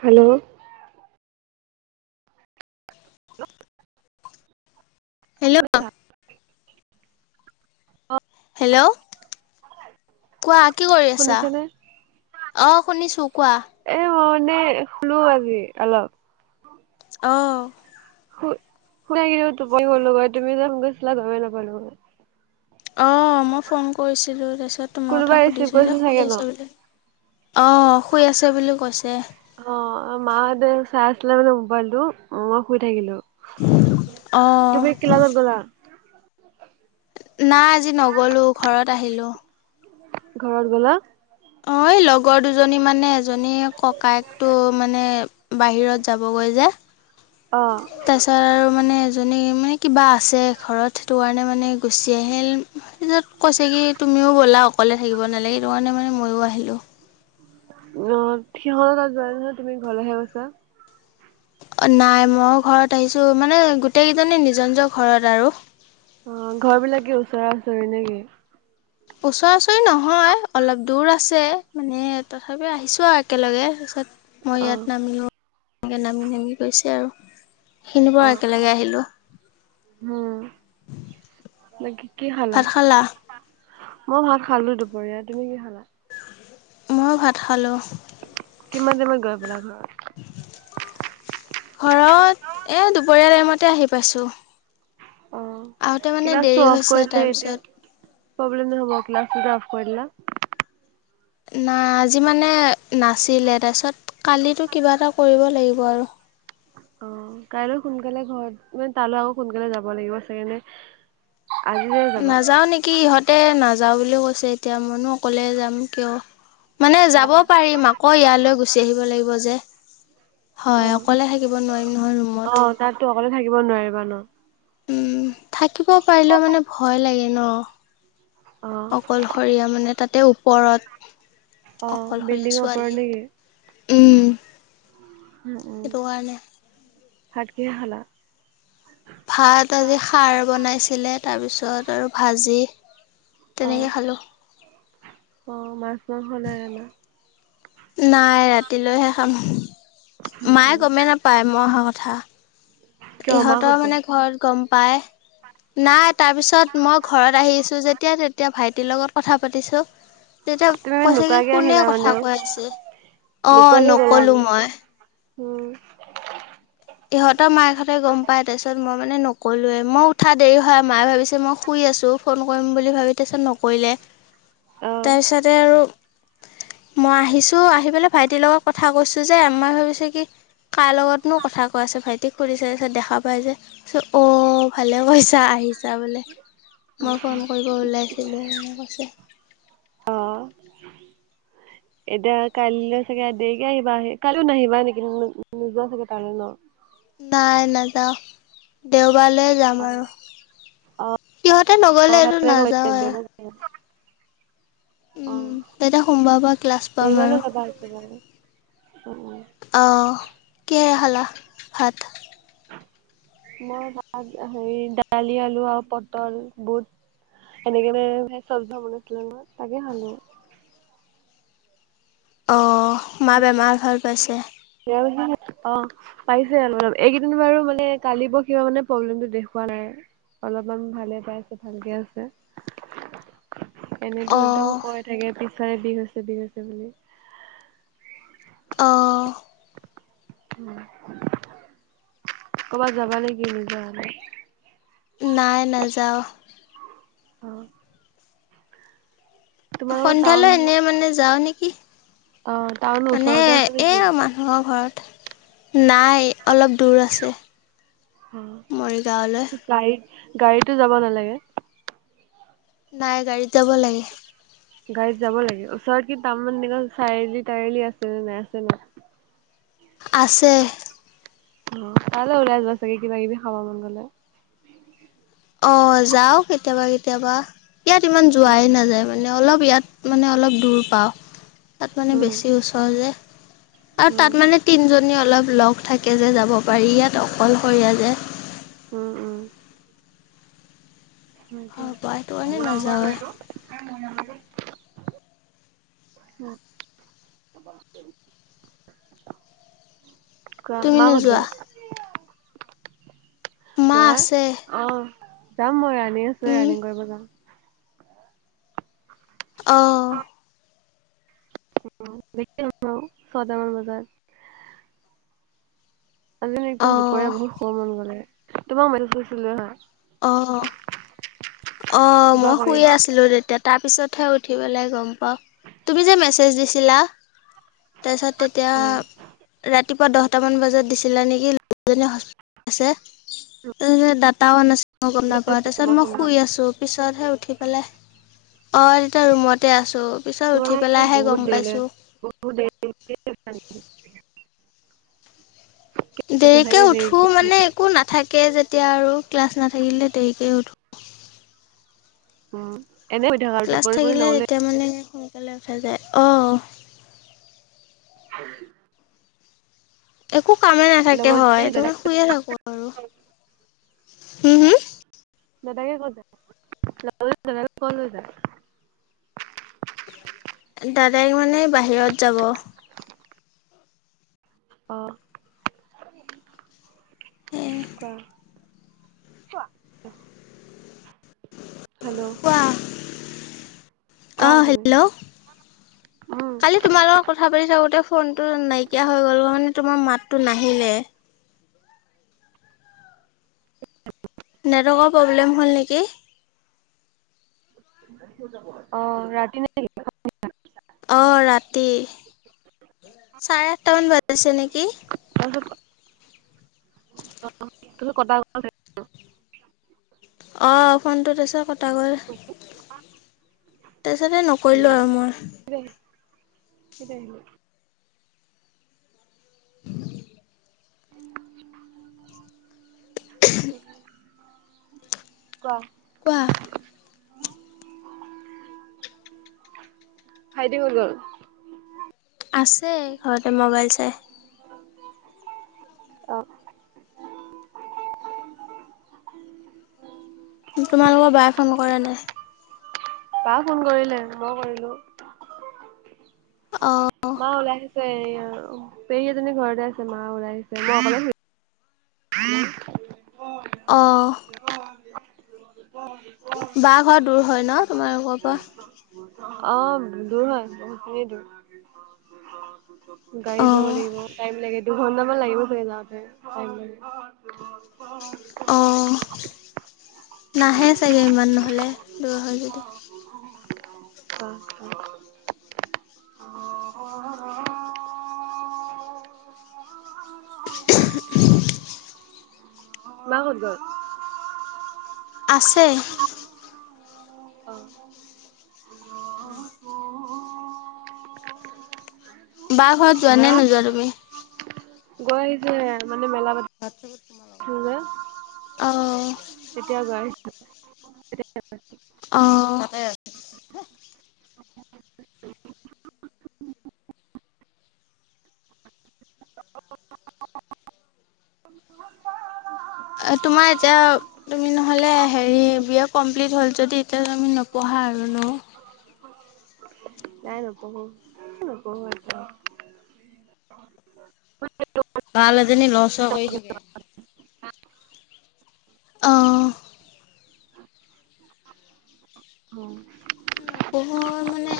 Hello hello থা [inaudible] hello কোৱা, কি কৰি আছা? শুনিছানে? অ', শুনিছো কোৱা৷ এ মই মানে শুলো, আজি অলপ৷ অ', কু নাই গিল তো পই বলো গ তুমি তছ ল গ পাল [unintelligible] অ, মই ফোন কৰিছিলোঁ, তাৰপিছত তোমাৰ কোনোবাই কথা ৰিচিভ সুধিছোঁ যে কৰিছিল চাগে শুই ন? আছে বোলে অ' শুই অ', মাহঁতে চাহ মানে মোবাইলটো মই শুই থাকিলো, অ' তুমি কিলালত গ'লা? নাই আজি নগলো, ঘৰত আহিলো৷ ঘৰত গ'লা? অ' লগৰ দুজনী মানে আ জনীয়ে ককায়েকটো মানে বাহিৰত যাবগৈ যে৷ অ' তাৰ পিছত আৰু মানে মানে কিবা আছে। ঘৰত সেইটো কাৰণে মানে গুচি আহিল কৈ-কি? তুমিও ব'লা অকলে থাকিব নালাগে। সেইটো কাৰণে মানে মইো আহিলোঁ। অ, সিহঁত তাত যোৱা নহয় তুমি ঘৰলেহে কৈছা। নাই, মই ঘৰত আহিছো মানে গোটেই কেইজনী নিজৰ-নিজৰ ঘৰত আৰু। অ, ঘৰ বিলাকে ওচৰা হুচৰি নে কি? ওচৰা ওচৰি নহয়, অলপ দূৰ আছে। মানে তথাপি আহিছো আৰু একেলগে। তাৰপিছত মই অ' ইয়াত নামি তেনেকে নামি-নামি গৈছে আৰু। সেইখিনিৰ অ' পৰা অ'। একেলগে আহিলো। বাকি কি খালা? মই ভাত খালো দুপৰীয়া। তুমি কি খালা? মই ভাত খালোঁ। কিমান দিনত গৈ পালা ঘৰত? ঘৰত, এ দুপৰীয়া টাইমতে আহি পাইছোঁ। অ, আহোঁতে মানে দেৰি ক্লাছটো অফ হৈছে কৰিলে এতিয়া তাৰপিছত প্ৰব্লেম নহব। কৰিলা। নাই আজি মানে নাছিলে তাৰপিছত কালি কিবা এটা কৰিব লাগিব আৰু। অ, কাইলৈ সোনকালে ঘৰত মানে তালৈ আকৌ সোনকালে যাব লাগিব চাগে। আজিয়ে যাবা? নাযাও নেকি, ইহঁতে নাযাও বুলিও কৈছে এতিয়া। মইনো অকলে যাম কিয়। মানে যাব অ', পাৰিম। আকৌ ইয়ালৈ গুচি আহিব লাগিব যে। হয়, অ', অকলে থাকিব নোৱাৰিম নহয় ৰুমত। অ', তাততো অকলে থাকিব নোৱাৰিবা ন। উম, থাকিব পাৰিলেও মানে ভয় লাগে ন। অ', অকলশৰীয়া মানে তাত। তাতে ওপৰত অ', অকলশৰীয়া বিল্ডিঙৰ ওপৰত নেকি? ছোৱালী। উম, উম, সেইটো কাৰণে। ভাত কিহে খালা? ভাত আজি খাৰ বনাইছিলে। তাৰপিছত আৰু ভাজি। তেনেকে খালোঁ। অঁ, মাছ মাংস নাই আমাৰ। নাই ৰাতিলৈহে খাম। উম, মায়ে উম, গমেই নাপায় মই অহা কথা। কিয় মা ইহঁতৰ ক'ত গ'ল? মানে ঘৰত গম পাই-নাই। তাৰ পিছত মই ঘৰত আহিছোঁ। যেতিয়া তেতিয়া ভাইটিৰ লগত কথা পাতিছোঁ। তেতিয়া তুমি কৈছে কি নোকোৱাকে কোনে আহিলা মানে কথা আৰু কৈ আছে। আহ, নোকোৱাকে নকলো গ'লাগে মই। উম, ইহঁতৰ মায়েহঁতে গম পাই তাৰ পিত মই মানে নকলোৱে। মই উঠা দেৰি হয়। মায়ে তাৰপিচত মই শুই আছো। ফোন কৰিম বুলি ভাবি, তাৰপিছত নকৰিলে। অ'। তাৰপিছতে আৰু। মই আহিছো। আহি পেলাই ভাইটিৰ লগত কথা কৈছো, যে আমাৰ ভাবিছে কি? কাৰ লগতনো কথা কোৱা আছে। ভাইটিক সুধিছে দেখা পাই যে অ। ভালে পইচা আহিছা বোলে। মই ফোন কৰিব ওলাইছিলোঁ, এনেকৈ কৈছে। অ। হয়। এতিয়া কাইলৈ চাগে দেৰিকে আহিবা। আহ, কাইও নাহিবা নেকি? নোযোৱা চাগে তালৈ ন। নাই নাযাওঁ, দেও কবালৈ অ যাম আৰু। অ সিহঁতে অ নগলে এইটো ভালে কৰিছা নাযাও। দেওবাৰে যাবা। অ তেতিয়া সোমবাৰৰ পৰা ক্লাছ পাম দেওবাৰলৈ আৰু। যাবা একেবাৰে অ অহ, কিহে খালা ভাত? মই ভাত, হেৰি দালি আলু আৰু পটল বুট। এনেকেনে চব মনছিলে মই তাকে খালোঁ। অ, মা ৰ বেমাৰ ভাল পাইছে? অ, পাইছে আৰু অলপ। এইকেইদিন বাৰু মানে কালি ব কিবা মানে প্ৰব্লেমটো দেখুৱালে। অলপমান ভালে পাইছে ভালকে আছে। এনেইতো অঁ একদম কৈ থাকে পিছফালে বিষ হৈছে বিষ হৈছে বুলি। অ', উম, ক'বাত যাবা নেকি নিজা হলে। নাই নাযাওঁ। অ', তোমালোকৰ টাউন সন্ধিয়ালৈ এনে মানে যাও নেকি? অ টাউনৰ মানে ওচৰতে আছে এ নেকি আৰু মানুহৰ ঘৰত। নাই অলপ দূৰ আছে। অ' মৰিগাঁৱলৈ কি গাড়ীত গাড়ীটো যাব নালাগে। নাই গাড়ীত যাব লাগে। গাড়ীত যাব লাগে ওচৰত কি তাৰমানে চাৰিআলি তাৰিআলি আছে নে নাই আছে নে। আছে। অ' তালৈ ওলাই যাবা চাগে কিবা কিবি খাবা মন গলে অ' যাও কেতিয়াবা কেতিয়াবা ইয়াত ইমান উম যোৱাই নাযায় মানে। মানে অলপ ইয়াত মানে অলপ দূৰ পাওঁ তাত মানে উম বেছি ওচৰ যে। আৰু তাত মানে তিনিজনী অলপ লগ থাকে যে যাব পাৰি ইয়াত অকলশৰীয়া যে। উম-উম, ঘৰৰ পৰা সেইটো কাৰণে নাযাওঁৱে। মোৰ [unintelligible] উম [unintelligible] বৰ তুমি মা কত নোযোৱা? গল? মা মই আছে অ' যাম মই ৰানিং আছো উম, ৰানিং কৰিব যাাম। অ' উম, দেখি ছটা মান বজাত আজ যে একদম অ', দুপৰীয়া বহুত শুব মন গ'লে তোমাক মেছেজ দিছিলোঁ নহয়। অ-অ কিবা মই কৰি শুই আছা আছিলো তেতিয়া তাৰপিছতহে উঠি পেলাই গম পাওঁ তুমি যে মেচজ দিছিলা। তাৰপিছত তেতিয়া অ ৰা ৰাতিপুৱা দহটামান বজাত দিছিলা নেকি ডাটা অন নাছিল। মই গম নাপাওঁ তেতিয়া তাৰপিছত মই শুই সোনকালে আছো পিছতহে উঠি পেলাই। অ' তেতিয় ৰুমতে আছো। তোম মে বহুত দেৰি বহুত দে [unintelligible] দেৰিকে উঠো মানে একো নাথাকে যেতিয়া আৰু ক্লাছ নাথাকিলে দেৰিকে উঠো [unintelligible] উম এনে হৈ থাকা আৰু ক্লাছ টোপনি চোপনি থাকিলে নগলে তেতিয়া মানে সোনকালে উঠা যায় অঁ হয় একো কামে নাথাকে লগৰজনী হয় তাৰ মানে দাদাক শুইয়ে থাকো আৰু হম হম দাদাকে কত যায় ল কল হৈ যায় দাদাইক মানে বাহিৰত যাব আহ ক কোৱা হেল্ল' অ কোৱা তুমি হেল্ল' উম কালি তোমাৰ লগত কথা পাতি থাকোঁতে ফোনটো নাইকিয়া হৈ গ'ল মানে তোমাৰ মাতটো নাহিলে নেটৱৰ্কৰ প্ৰব্লেম হ'ল নেকি অ ৰাতি ন অ ৰাতি চাৰে আঠটামান বাজিছে নেকি [inaudible] [inaudible] [inaudible] অ ফোনটো তাছত কটা গ'ল তাছতে নকৰিলো আৰু মই এ, আহিল। [inaudible] কোৱা কোৱা [inaudible] ভাইটি গলো আছে ঘৰতে ম'বাইল চাই অ, তোমালোকৰ বাই ফোন কৰা নাই? বা ফোন কৰিলে ব কৰিলো। অ, মা ওলাই গৈছে পেহী এজনী ঘৰতে আছে, মা ওলাই আহিছে। [inaudible] অঁ [inaudible] অ, বাহ ঘৰ দূৰ হয় ন তোমালোকৰ পৰা ফু অ, দূৰ হয় বহুতখিনি দূৰ গাড়ীত যাব লাগিব অঁ টাইম লাগে। দুঘন্টামান লাগিব চাগে যাওঁতে অঁ [unintelligible] [inaudible] নাহে চাগে ইমান নহ'লে দূৰ হয় যদি অ, [inaudible] মা ক'ত গ'ল? আছে। অ [inaudible] বাহ ঘৰত যোৱা নে নোযোৱা তুমি? গোৱা যে মানে মেলা ব অ, তেতিয়া যায়। অ, তোমাৰ এতিয়া তুমি নহলে হেৰি বি এ কমপ্লিট হল যদি এতিয়া তুমি নপঢ়া। পহা আৰু ন। নাই নপহো। বাল এজনী লৰ ছৰ কৰি থাকে। আহ, নপৰো মানে